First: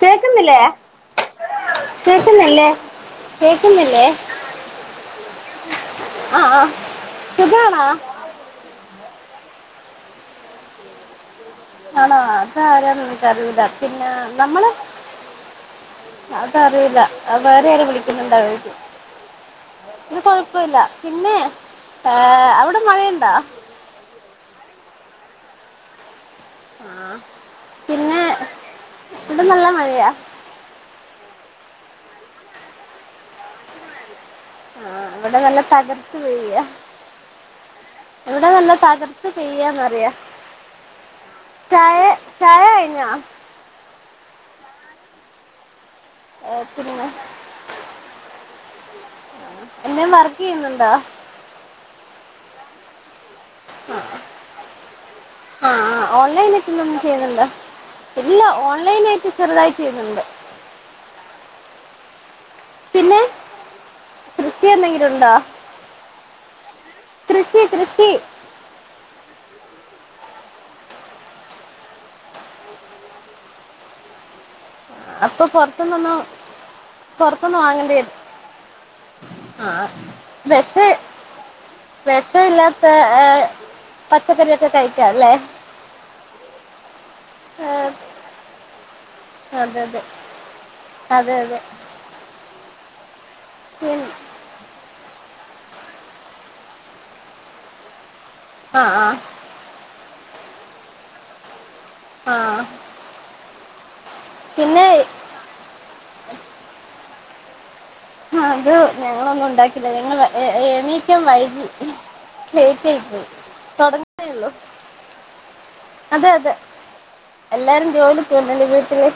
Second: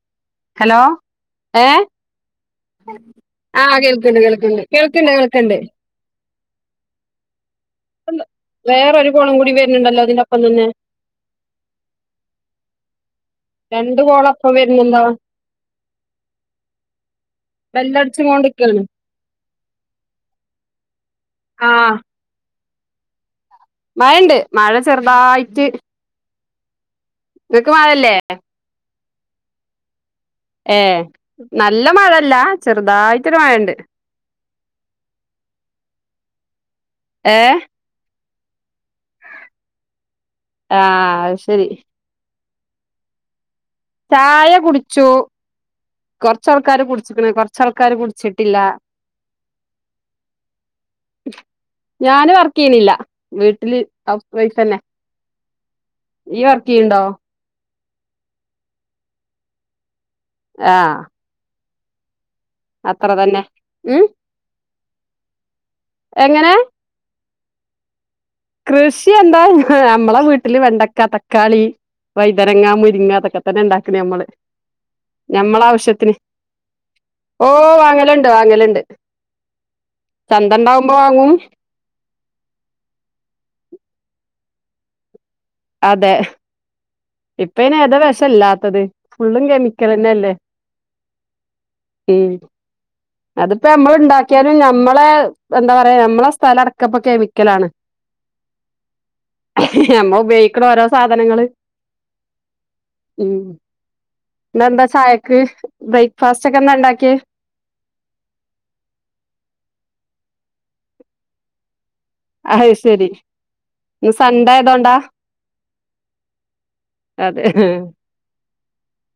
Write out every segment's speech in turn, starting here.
കേക്കുന്നില്ലേ ഹലോ ഏ കേക്കുന്നില്ലേ ആ കേക്കുന്നില്ലേ കേൾക്കണ്ട് കേൾക്കണ്ട് കേൾക്കണ്ട് കേൾക്കണ്ട് ആഹ് വേറൊരു കോള് കൂടി വരുന്നുണ്ടല്ലോ ഇതിന്റെപ്പം തന്നെ ആണോ അത് ആരാണ് എന്നിക്ക് അറീല രണ്ട് പിന്നെ കോളൊപ്പം നമ്മള് വരുന്നുണ്ടോ അത് അറിയൂലാ വേറെ ആരെ ബെല്ലടിച്ചും വിളിക്കുന്നുണ്ടായിരിക്കും കൊണ്ട്ക്കാണ് അത് കൊഴപ്പമില്ല പിന്നെ ഏഹ് അവിടെ മഴയുണ്ടോ? മയ ഉണ്ട് മയ ചെറുതായിട്ട് ഇങ്ങക്ക് മയ ഇല്ലേ? പിന്നെ ഇവിടെ നല്ല മഴയാ ഏഹ് നല്ല മഴല്ല ചെറുതായിട്ടൊരു മഴ ഉണ്ട് ആഹ് ഇവിടെ നല്ല തകർത്ത് പെയ്യാ ഏഹ് ഇവിടെ നല്ല താകർത്ത് പെയ്യാന്ന് പറയാ ആഹ് അയ് ശരി ചായ കഴിഞ്ഞോ? ചായ കുടിച്ചു ഏ കുറച്ചാൾക്കാര് പിന്നെ കുടിച്ചിക്ക്ണ് കൊറച്ച ആൾക്കാര് കുടിച്ചിട്ടില്ല എന്നെ വർക്ക് ചെയുന്നുണ്ടോ? ഇല്ല വീട്ടില് ഹൗസ് വൈഫ് തന്നെ ആഹ് ആഹ് ഇയ്യ് ഓൺലൈനായിട്ട് വർക്ക് എന്തെങ്കിലും ചെയ്യ്ണ്ടോ ചെയ്യുന്നുണ്ടോ? ഇല്ല ഓൺലൈനായിട്ട് ചെറുതായി ചെയ്യ്ന്നുണ്ട് ആ അത്ര പിന്നെ തന്നെ ഉം കൃഷി എന്തെങ്കിലും ഉണ്ടോ എങ്ങനെ കൃഷി കൃഷി കൃഷി എന്താ നമ്മളെ വീട്ടില് വെണ്ടക്ക, തക്കാളി വൈതെനങ്ങ, മുരിങ്ങ തൊക്കെത്തെന്നെ ണ്ടാക്കണ് ഞമ്മള് അപ്പൊ പൊർത്ത്ന്നൊന്നും ഓ വാങ്ങല്ണ്ട് വാങ്ങല്ണ്ട് ആ വെഷേ വെഷല്ലാത്ത ഏ പച്ചക്കറിയൊക്കെ കയ്ക്കാല്ലേ അതെ ഇപ്പയ്ന് ഏഹ് ഏതാ വെശല്ലാത്തത് ഫുള്ളും അതെ അതെ കെമിക്കലെന്നല്ലേ അതെ അതെ ഉം അതിപ്പോ പി ഞമ്മൾണ്ടാക്ക്യാലും ഞമ്മളെ എന്താ പറയാ ഞമ്മളെ സ്ഥലടക്കപ്പം കെമിക്കലാണ് ആ ആ നമ്മൾ ഉപയോഗിക്കണ ഓരോ സാധനങ്ങള് ആ ഉം ഇന്നെന്താ ചായക്ക് ബ്രേക്ക്ഫാസ്റ്റൊക്കെ എന്താ ണ്ടാക്ക്യേ അത് ഞങ്ങളൊന്നും ണ്ടാക്കില്ല ഞങ്ങള് ഏണീക്കാൻ വൈകി അത് ശരി [unintelligible] ഇന്ന് തൊടങ്ന്നേള്ളു സൺഡേ ആയതോണ്ടാ അതെ അതെ അതെ എല്ലാരും ജോലി [unintelligible] വീട്ടില്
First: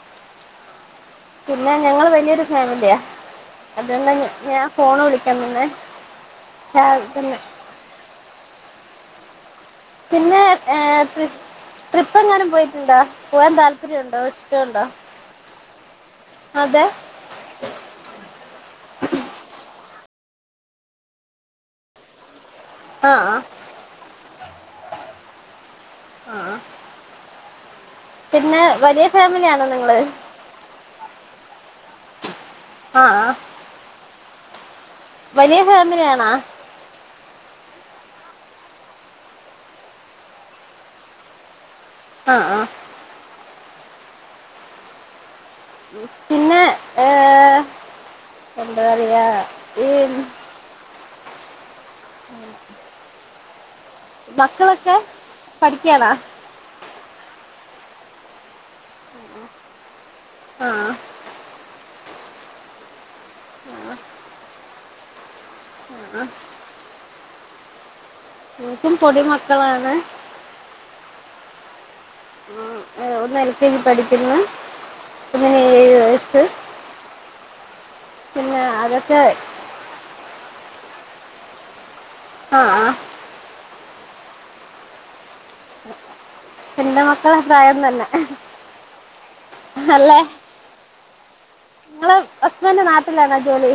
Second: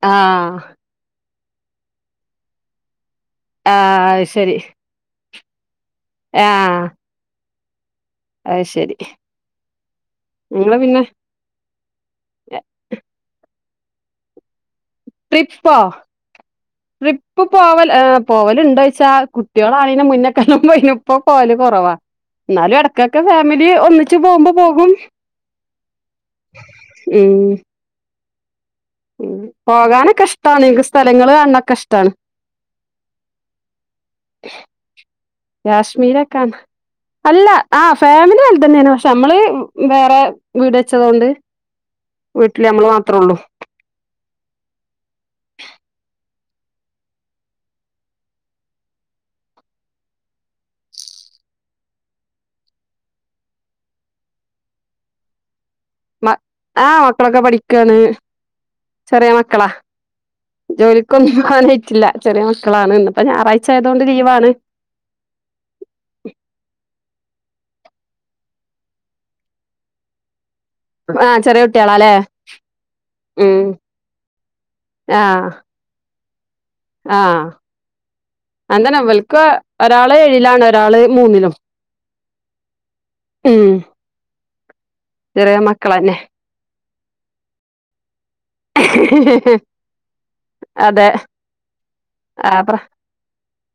ആ പിന്നെ ഞങ്ങള് വല്യോരു ഫാമിലിയാ അതോണ്ട് ആഹ് ശരി ഞാൻ ഫോൺ വിളിക്ക [unintelligible] ആ ആഹ് പിന്നെ അത് ശെരി പിന്നെ എ ട്രിപ്പ് ട്രിപ്പെങ്ങാനും പോയിറ്റ്ണ്ടോ പോവാൻ താൽ ഒത്തിരി ഒണ്ടോ ഒറ്റുണ്ടോ? ട്രിപ്പോ ട്രിപ്പ് പോവല് ആ പോവല്ണ്ടോയ്ച്ചാ കുട്ട്യോളാ അയ്ന മുന്നക്കാണ പോയ്നു. ഇപ്പം പോല് കൊറവാ. ന്നാലും ആ എടക്കെട്ക്ക് ആ ഫാമിലി ഒന്നിച്ച് പോമ്പം പോകും. ആഹ്. ഉം. പിന്നെ ഉം ഫാമിലിയാണോ നിങ്ങള് പോകാനൊക്കെ ഇഷ്ടാ ണ് ഇങ്ങക്ക് സ്ഥലങ്ങള് കാണണൊക്ക ഇഷ്ടാണ് അ ആഹ് കാശ്മീരാക്കാന്നാ അല്ല ആഹ് ഫാമിലി അതിൽ തന്നെയാണ് പക്ഷെ നമ്മള് വ് വേറെ വീട് വെച്ചതോണ്ട് ആ ആ വീട്ടില് നമ്മള് മാത്രേ ഒള്ളു പിന്നെ ഏ എന്ത് പറയാ ഈ മക്കളൊക്കെ പഠിക്കാണോ മ ആഹ് മക്കളൊക്കെ പഠിക്കുആണ് ചെറിയ മക്കളാ ആ ജോലിക്കൊന്നും പുവാൻ പറ്റില്ല ചെറിയ മക്കളാണ് ഇന്ന്പ്പ ഞായറാഴ്ച ആയതോണ്ട് ലീവാണ് ആ എക്കും പൊടിമക്കളാണ് ആഹ് ചെറിയ കുട്ടിയാളാല്ലേ ഒന്ന് എൽ കെ ജി പഠിക്കുന്ന് ആഹ് ഒന്നിന് ഏഴ് വയസ്സ് ആഹ് പിന്നെ അങ്ങന അതൊക്കെ ഇവൾക്ക് ഒരാളെ യിലാണ് ഒരാള് മൂന്നിലും അ ആഹ് ഉം ചെറിയ മക്കളന്നെ എന്റെ മക്കള പ്രായം തന്ന അതെ ങ്ങളെ ആഹ് പ്ര ഹസ്ബൻ്റ് നാട്ടിലാണാ ജോലി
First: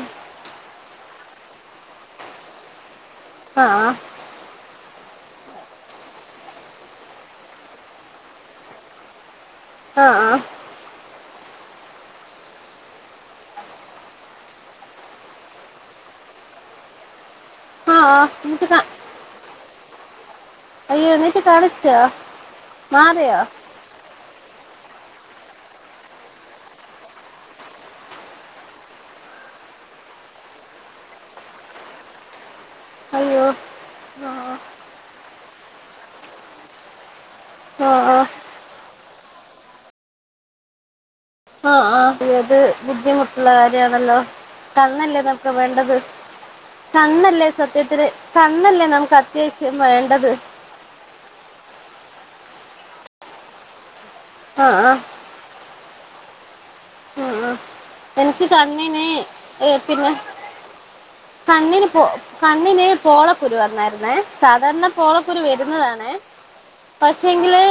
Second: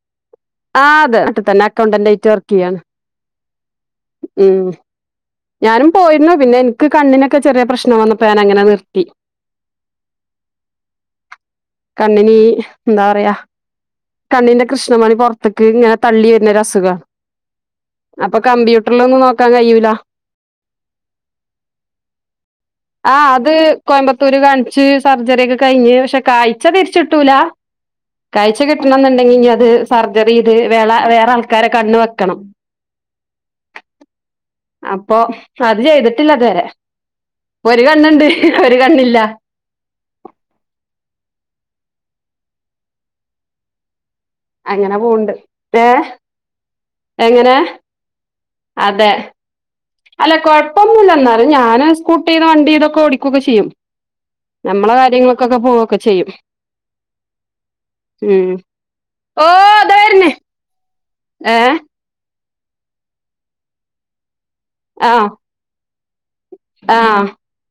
ആഹ് അതെ നാട്ടിത്തന്ന അക്കൗണ്ടൻ്റ് ആയിറ്റ് വർക്ക് യ്യാണ് അ ആഹ് ഞാനും പോയിരുന്നു പിന്നെ എനിക്ക് കണ്ണിനൊക്ക ചെറിയ പ്രശ്നം വന്നപ്പോ ഞാനങ്ങന നിർത്തി ആ ആ കണ്ണിനി എന്താ പറയാ കണ്ണിന്റെ കൃഷ്ണമണി പൊറത്തേക്ക് ഇങ്ങനെ തള്ളി വരുന്ന ഒര്അസുഖാ ആ ആ അപ്പൊ എന്നിട്ട് കാ- കമ്പ്യൂട്ടറിലൊന്നും നോക്കാൻ കഴിയൂല അയ്യോ എന്നിട്ട് കാണിച്ചോ ആഹ് മാറിയോ അത് കോയമ്പത്ത് ത്ത് ഒരു കാണിച്ച് സർജറി എക്കെ കഴിഞ്ഞ് പക്ഷെ കാഴ്ച്ച തിരിച്ചിട്ടൂല കാഴ്ച്ച കിട്ടണം എന്ന്ണ്ടെങ്കി ഇനി അത് സർജറി ഇത് വേള വേറ ആൾക്കാരെ കണ്ണ് വെക്കണം ഹലോ ആ പ്പൊ അത് ചെയ്തിട്ടില്ലതുവരെ ഒരു ആ കണ്ണുണ്ട് ആ ഒരു കണ്ണില്ല ആ ആ ഏത് ബുദ്ധിമുട്ടുള്ള കാര്യാണല്ലോ അങ്ങനെ കണ്ണല്ലേ പോവ്ണ്ട് നമ്ക്ക് വേണ്ടത് ഏഹ് കണ്ണല്ലേ എങ്ങനെ സത്യത്തില് കണ്ണല്ലേ അതെ നമുക്ക് അത്യാവശ്യം വേണ്ടത് ഞാൻ സ്കൂട്ടി ഇത് വണ്ടി ഇത് ഒക്കെ ഓടിക്കുക ചെയ്യും ആ നമ്മള ആ കാര്യങ്ങളൊക്കൊക്കെ പോ ഒക്കെ ചെയ്യും ആഹ് ആഹ് എനിക്ക് ഉം കണ്ണിന് ഓ ഏഹ് ദാ പിന്നെ വര്ണ് ഏഹ് കണ്ണിന് പോ കണ്ണിന് പോളക്കുരു വന്നായിരുന്നേ സാധാരണ ആഹ് പോളക്കുരു വരുന്നതാണ് ആഹ് പക്ഷെ എങ്കില്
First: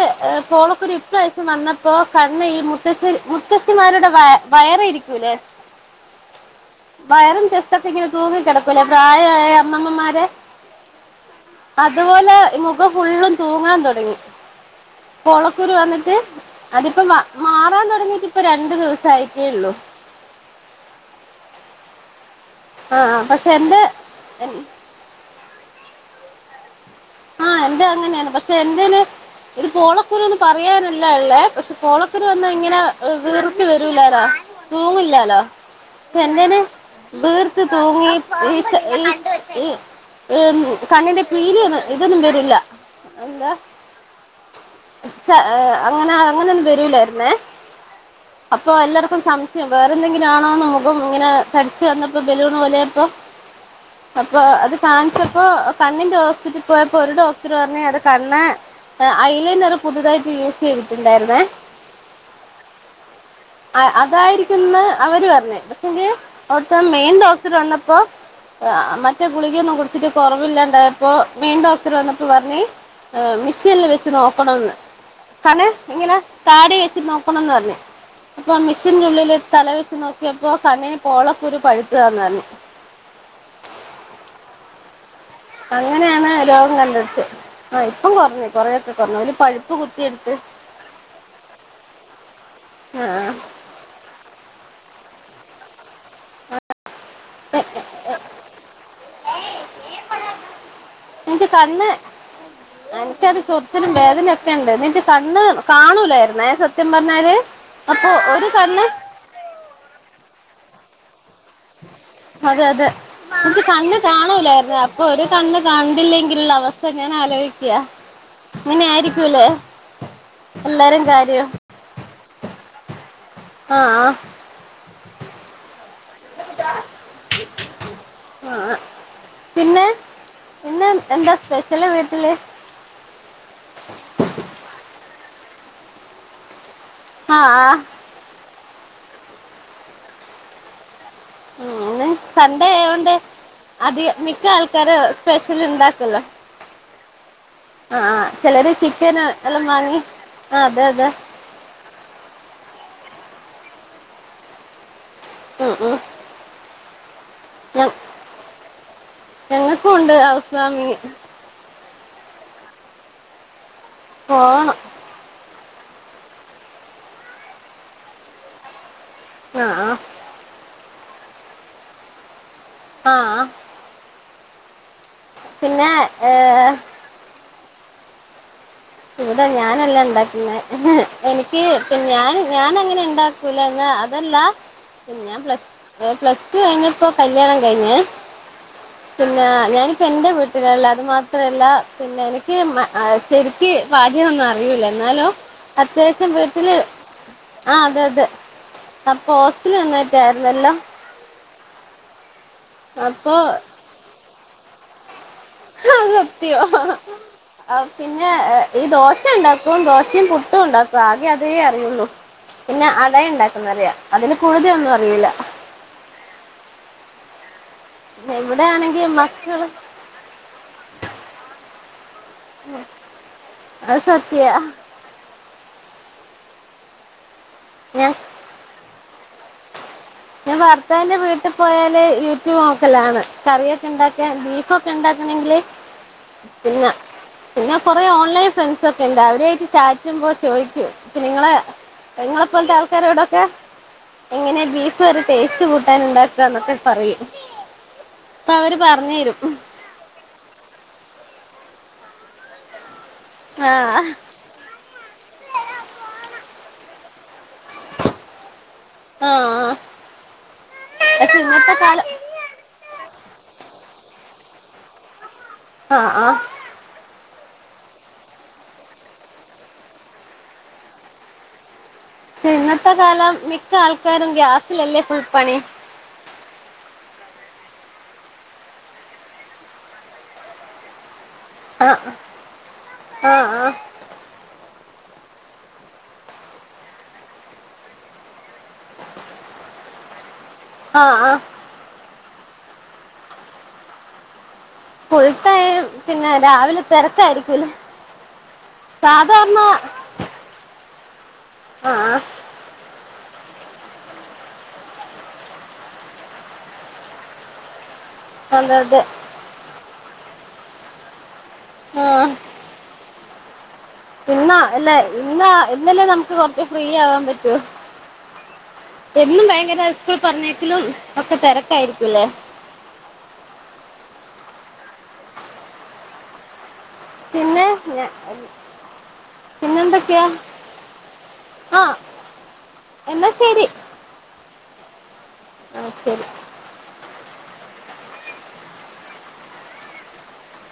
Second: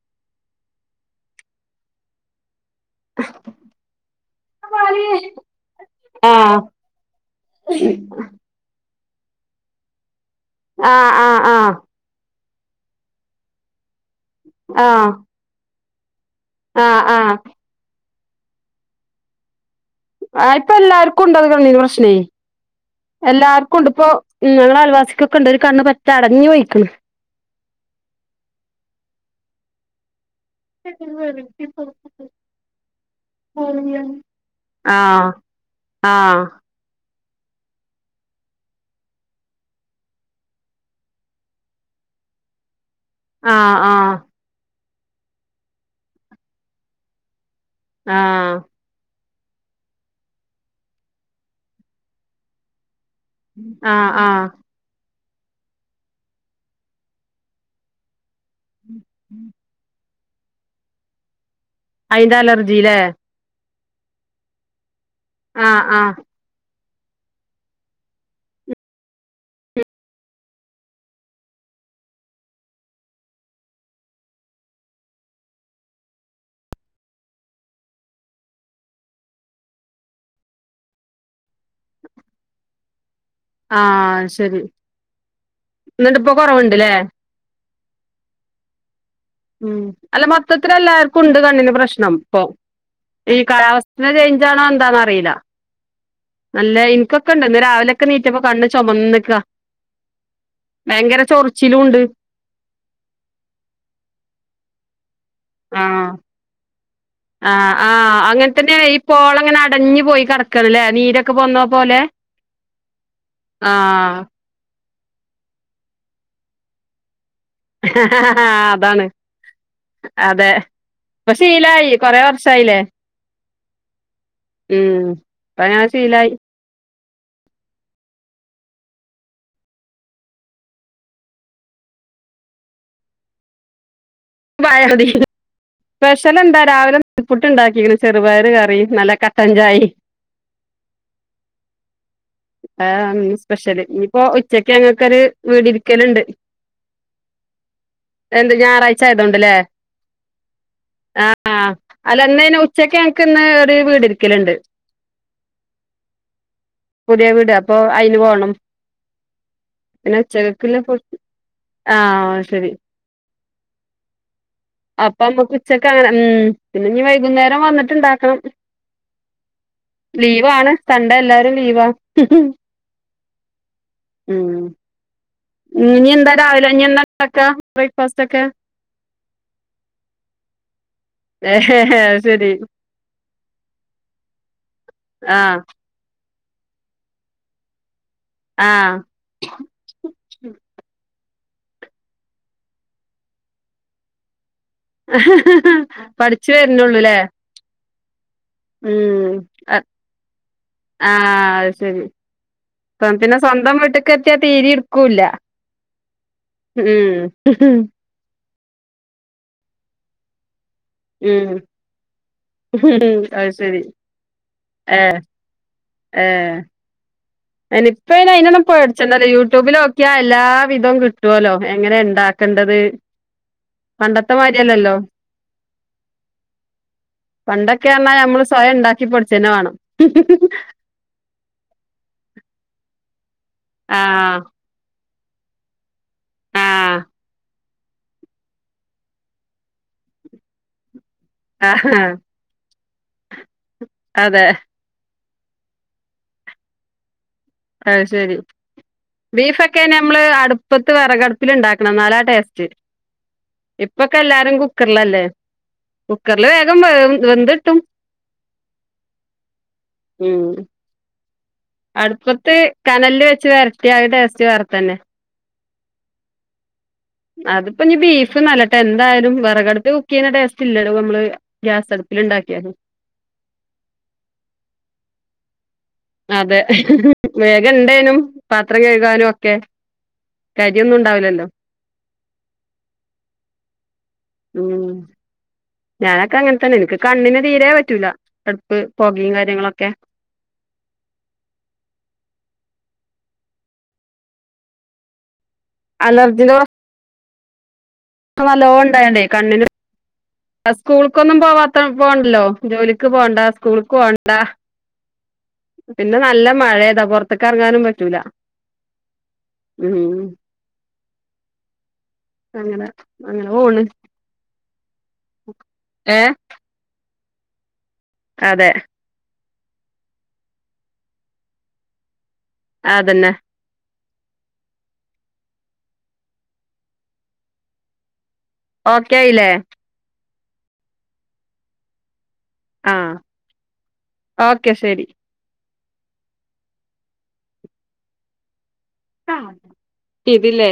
പോളക്കുരു ഇപ്രാവശ്യം വന്നപ്പോ കണ്ണ് ഈ മുത്തശ്ശി മുത്തശ്ശിമാരുടെ വ വയറിരിക്ക ആഹ് വയറും ജസ്റ്റ്ക്കെ ഇങ്ങനെ തൂങ്ങി കിടക്കൂലേ പ്രായ അമ്മമ്മമാരെ ആ ആ ആ അതുപോലെ മുഖം ഫുള്ളും തൂങ്ങാൻ തുടങ്ങി ആഹ് പൊളക്കുരു വന്നിട്ട് അതിപ്പോ ആഹ് മാ ആഹ് മാറാൻ തുടങ്ങിട്ട് ഇപ്പം രണ്ടു ദിവസം ആയിട്ടേ ഉള്ളു ആ ഇപ്പൊ എല്ലാർക്കും ഉണ്ട് അത് കണ്ണ്ന് പ്രശ്നേ ആഹ് പക്ഷെ എല്ലാർക്കും ഉണ്ട് ഇപ്പോ എന്റെ ഞങ്ങളെ ആയൽവാസിക്കൊക്കെ ഉണ്ട് ഒരു കണ്ണ് പറ്റേ അടഞ്ഞ് പോയിക്ക്ണ് ആ എന്റെ അങ്ങനെയാണ് പക്ഷെ എൻ്റേല് ഒരു പോളോ ഒരോന്ന് പറയാനല്ല എള്ളേ പക്ഷെ പോളക്കരു വന്ന ഇങ്ങനെ വീർത്ത് വരൂല്ലല്ലൊ തൂങ്ങില്ല ആഹ് ല്ലാലോ ക്ഷേ ആഹ് എന്തേന് വീർത്ത് തൂങ്ങി ഈച് ഈച് ഇ ഇ കണ്ണിന്റെ പീലി ഒന്ന് ഇതൊന്നും വരൂല്ല എന്താ ആഹ് ആഹ് ഉച്ച അങ്ങനെ അങ്ങനെ ഒന്നും വരൂലായിരുന്നേ ആഹ് അപ്പൊ എല്ലാർക്കും സം [unintelligible] വേറെ എന്തെങ്കിലു ആണോന്ന് മുഖം ഇങ്ങനെ തടിച്ച് വന്നപ്പോ ബലൂൺ പോലെയായപ്പോ ആഹ് അപ്പൊ ആഹ് അത് കാൺചൊട് പ്പോ കണ്ണിന്റെ ഹോസ്പിറ്റലി പോയപ്പോ ഒരു ഡോക്ടർ പറഞ്ഞു അത് കണ്ണ് ഐലിനിയർ പുതിതായി യൂസ് ചെയ്തിട്ടിണ്ടായിരുന്നേ അയ്ന്റെ അലർജീല്ലേ അ അതായിരിക്കും ന്ന് അവര് പറഞ്ഞ് ആഹ് പക്ഷെങ്കി ആഹ് ഇപ്പം മെയിൻ ഡോക്ടർ വന്നപ്പോ അ മറ്റേ ഗുളികൊന്നും കുടിച്ചിട്ട് കൊറവില്ലാണ്ടായപ്പോ മെയ്ൻ ഡോക്ടർ വന്നപ്പോ പറഞ്ഞ് മെഷീനിൽ വെച്ച് നോക്കണന്ന് കണ്ണ് ഇങ്ങനെ താടി വെച്ച് നോക്കണംന്ന് പറഞ്ഞ് അപ്പൊ ആ മിഷീന്റെ ഉള്ളില് തല വെച്ച് നോക്കിയപ്പോ കണ്ണിന് പോളക്കുരു പഴുത്തതാന്നു പറഞ്ഞ് [inaudible] ആ ശരി എന്നിട്ട് അങ്ങനെയാണ് ഇപ്പോ രോഗം കൊറവുണ്ട്ല്ലേ കണ്ടെടുത്ത് ആ ഇപ്പം കുറഞ്ഞു കൊറെയൊക്കെ കുറഞ്ഞു ഓല് ഉ പഴുപ്പ് അല്ല കുത്തിയെടുത്ത് മൊത്തത്തില് എല്ലാർക്കും ഉണ്ട് കണ്ണിന് പ്രശ്നം ഇപ്പൊ ആ ഈ കാലാവസ്ഥൻ്റേ ചേയിഞ്ചാണോ എന്താന്നറിയില്ല നല്ല എനിക്കൊക്കെ ഉണ്ട് ഇന്ന് രാവിലൊക്കെ നീച്ചപ്പൊ കണ്ണ് ചുമന്ന്ക്കാ ഭയങ്കര എനിക്ക് ചൊറിച്ചിലും കണ്ണ് ഇണ്ട് എനിക്കത് ചൊർച്ചിലും വേദനയൊക്കെ ഉണ്ട്എനിക്ക് കണ്ണ് കാണൂല്ലായിരുന്നേ സ ആ ആ അങ്ങനെ തന്നേണ് ഈ പോളങ്ങനെ അടഞ്ഞു പോയി കട ക്കണില്ലേ നീരൊക്കെ പോന്നോ പോലെ അതെ അതെ എനിക്ക് കണ്ണ് ആഹ് കാണുല്ലായിരുന്നേ അ പ്പൊരു കണ്ണ് കണ്ടില്ലെങ്കിലുള്ള അവസ്ഥ ഞാൻ ആലോചിക്ക അതാണ് അതെ എല്ലാരും കാര്യം ഇപ്പംശീലായി കൊറേ വർഷായിലേ അ ആ ഉം ഇപ്പങ്ങനെ ശീലായി ആ പിന്നെ ഇന്ന് എന്താ സ്പെഷ്യല് വീട്ടില് [unintelligible] സ്പെഷലെന്താ രാവിലെ ആ നൂൽപ്പുട്ട് ആ എണ്ടാക്കിക്ണ് ചെറുപയർ ക റിം നല്ല കട്ടൻചായിം അങ്ങനെ സൺഡേ ആയോണ്ട് ഇന്ന് സ്പെഷ്യല് അധികം ഇനിയിപ്പോ മിക്ക ഉച്ചക്ക് ആൾക്കാരും ഞങ്ങക്കൊരു സ്പെഷ്യൽ ഇണ്ടാക്കല്ലോ വീടിരിക്കല്ണ്ട് ആ ചിലര് ചിക്കന് എല്ലാം വാങ്ങി ആഹ് അതെ അതെ ആ അ അല്ലന്ന്നി ഉച്ചക്ക് ഞങ്ങക്ക് ഇന്ന് ഒരു വീട് ഇരിക്കലിണ്ട് ആ ആ പുതിയ വീട് അപ്പൊ അയിന്പോണം ഞങ്ങക്കും ഉണ്ട് പിന്നെ ഹൗസ് ഉച്ചക്കക്കില്ലെ ഫു വാമിങ് ആഹ് ശരി പോണം അപ്പമ്മക്ക് ഉച്ചക്കങ്ങനെ ഉം പിന്നെനി വൈകുന്നേരം വന്നിട്ടിണ്ടാക്കണം ആഹ് ആഹ് ലീവാണ് സണ്ടെ എല്ലാരും ലീവാ ആഹ് ഉം പിന്നെ ഇനീ എന്താ രാവിലെ ഏഹ് ഇനി എന്താ ഇണ്ടാക്ക ബ്രേക്ക്ഫാസ്റ്റൊക്കെ ഇവടെ ഞാനല്ല ഇണ്ടാക്കുന്നെ ഹ് എനിക്ക് പിൻ ഏഹ് ഞാൻ ശരി ഞാൻ അങ്ങനെണ്ടാക്കൂല്ല എന്ന അതല്ല പിന്നെ ആഹ് പ്ലസ് ഏ പ്ലസ് റ്റു കഴിഞ്ഞപ്പോ കല്യാണംകഴിഞ്ഞ് ആഹ് പിന്നെ ഞാനിപ്പെന്റെ വീട്ടിലല്ല അത് മാ ത്രല്ല പിന്നെനിക്ക് ശെരിക്ക് ഭാഗ്യംവന്നതാ പണിയുല്ല എന്നാലും അത്യാവശ്യം പഠിച്ചു വീട്ടില് ആ അതെ അതെ അപ്പൊ ഹോസ്റ്റല് നിന്നിട്ടായിരുന്നല്ലോ ഉം-അ-ആഹ് ശരി അപ്പൊ പിന്നെ സ്വന്തം വീട്ടക്കെത്തിയാ തീര്യെടുക്കൂല്ല അത് സത്യാ ആ പിന്നെ ഈ ദോശയുണ്ടാക്കും ദോശയും പുട്ടും ഉണ്ടാക്കും ഇപ്പാകെ അതേ ഉം അറിയുള്ളൂ പിന്നെ അത് ശരി അടയുണ്ടാക്കുന്നറിയാം അതിൽ കൂടുതലൊന്നും ഏഹ് അറിയുല്ല ഏഹ് ഇനിപ്പ അയിനൊന്നും ഇവിടെ ആണെങ്കി പേഠിച്ചണ്ടല്ലോ മക്കള് യൂട്യൂബിലോക്കിയാ എല്ലാ വിധവും കിട്ടുവല്ലോ എങ്ങനെയാണ്ടാക്ക ക്കണ്ടത് അത് സത്യ പണ്ടത്തെമാരിയല്ലല്ലോ ഞാൻ പണ്ടൊക്കെയാന്നാ നമ്മള് സ്വയം ഉണ്ടാക്കി പടിച്ചേന്നെ വേണം ഞാൻ ഭർത്താവിന്റെ വീട്ടിപ്പോയാല് യൂട്യൂബ് നോക്കലാണ് കറിയൊക്കെണ്ടാക്കാൻ ആഹ് ബീഫൊക്കെണ്ടാക്കണെങ്കില് പിന്ന ആഹ് പിന്നെ കുറേ ഓൺലൈൻ ഫ്രണ്ട്സൊക്കെണ്ട് അവരു ആയിട്ട് ചാറ്റുമ്പോ ചോയിക്കും നിങ്ങള് ആഹ് നിങ്ങളെപ്പോലത്താൾക്കാരോടൊക്കെ അതെ എങ്ങനെയാ ബീഫ് കറി ടേസ്റ്റ് കൂട്ടൻ ഉണ്ടാക്കുക എന്നൊക്കെ പറയും അത്ശെരി അപ്പൊ അവര് പറഞ്ഞു തരും ബീഫൊക്കെ നമ്മള് അടുപ്പത്ത് വിറകടു പ്പിലുണ്ടാക്കണം എന്നാലാ ടേസ്റ്റ് ആ ഇപ്പൊക്കെല്ലാരും കുക്കറിലല്ലേ കുക്കറില് വേഗം വേവും വെന്ത് ട്ടും ആ ഉം പക്ഷെ ഇന്നത്തെ കാലം അടുപ്പത്ത് കനലില് വെച്ച് വരട്ടിയ അത് ടേസ്റ്റ് വേറെത്തന്നെ ആഹ്-ആഹ് അതിപ്പൊനി ബീഫ്ന്നല്ലട്ടെന്തായാലും വിറകടുപ്പില് കുക്ക്ചെയ്യ്ണ ടേസ്റ്റില്ലല്ലോ നമ്മള് ഗ്യാസടു ഇന്നത്തെകാലം മിക്ക ആൾക്കാരും ഗ്യാസിലല്ലേ ഫുൾ പണി അതെ ഹ്-ഹ്-ഹ് വേഗം ഇണ്ടേനും പാത്രം കഴുകാനും ഒക്കെ കാര്യോന്നുണ്ടാവില്ലല്ലോ ആഹ്-ആഹ്-ആഹ് ഉം ഞാനൊക്കങ്ങനെ തന്നെണ് എനിക്ക് കണ്ണിന് തീരേ പറ്റൂല അടുപ്പ് പൊകേം കാര്യങ്ങളൊക്കെ ആഹ്-ആഹ് ഫുൾടൈം പിന്നെ രാവിലെ തിരത്തായിരിക്കൂലെ നല്ലോണണ്ടായണ്ടേ കണ്ണിന് സ്കൂൾക്കൊന്നും പോവാത്ത ആ പോവണ്ടല്ലോ ജോലിക്ക്പോണ്ട സ്കൂള്ക്ക്പോണ്ട പിന്നെ നല്ല മഴയതാ പൊറത്ത്ക്കെറങ്ങാനും പറ്റൂല വല്ലാതെ ഉംഹ് ആ അങ്ങനെ അങ്ങനെപോണ് ഇന്നാ അല്ല ഇന്നാ ഇന്നല്ലേ ഏ നമുക്ക് കൊറച്ച് ഫ്രീയാവാൻ പറ്റൂ അതെ ഇന്നും ഭയങ്കര സ്കൂള് പറഞ്ഞയക്കലും ഒക്കെ തിരക്കായിരിക്കുംല്ലേ അതന്നെ പിന്നെ ഞാ ഓക്കെ ആയില്ലേ പിന്നെന്തൊക്കെയാ ആ ആ എന്നാ ശരി ഓക്കെ ശെരി ആ ശെരി ഇതില്ലേ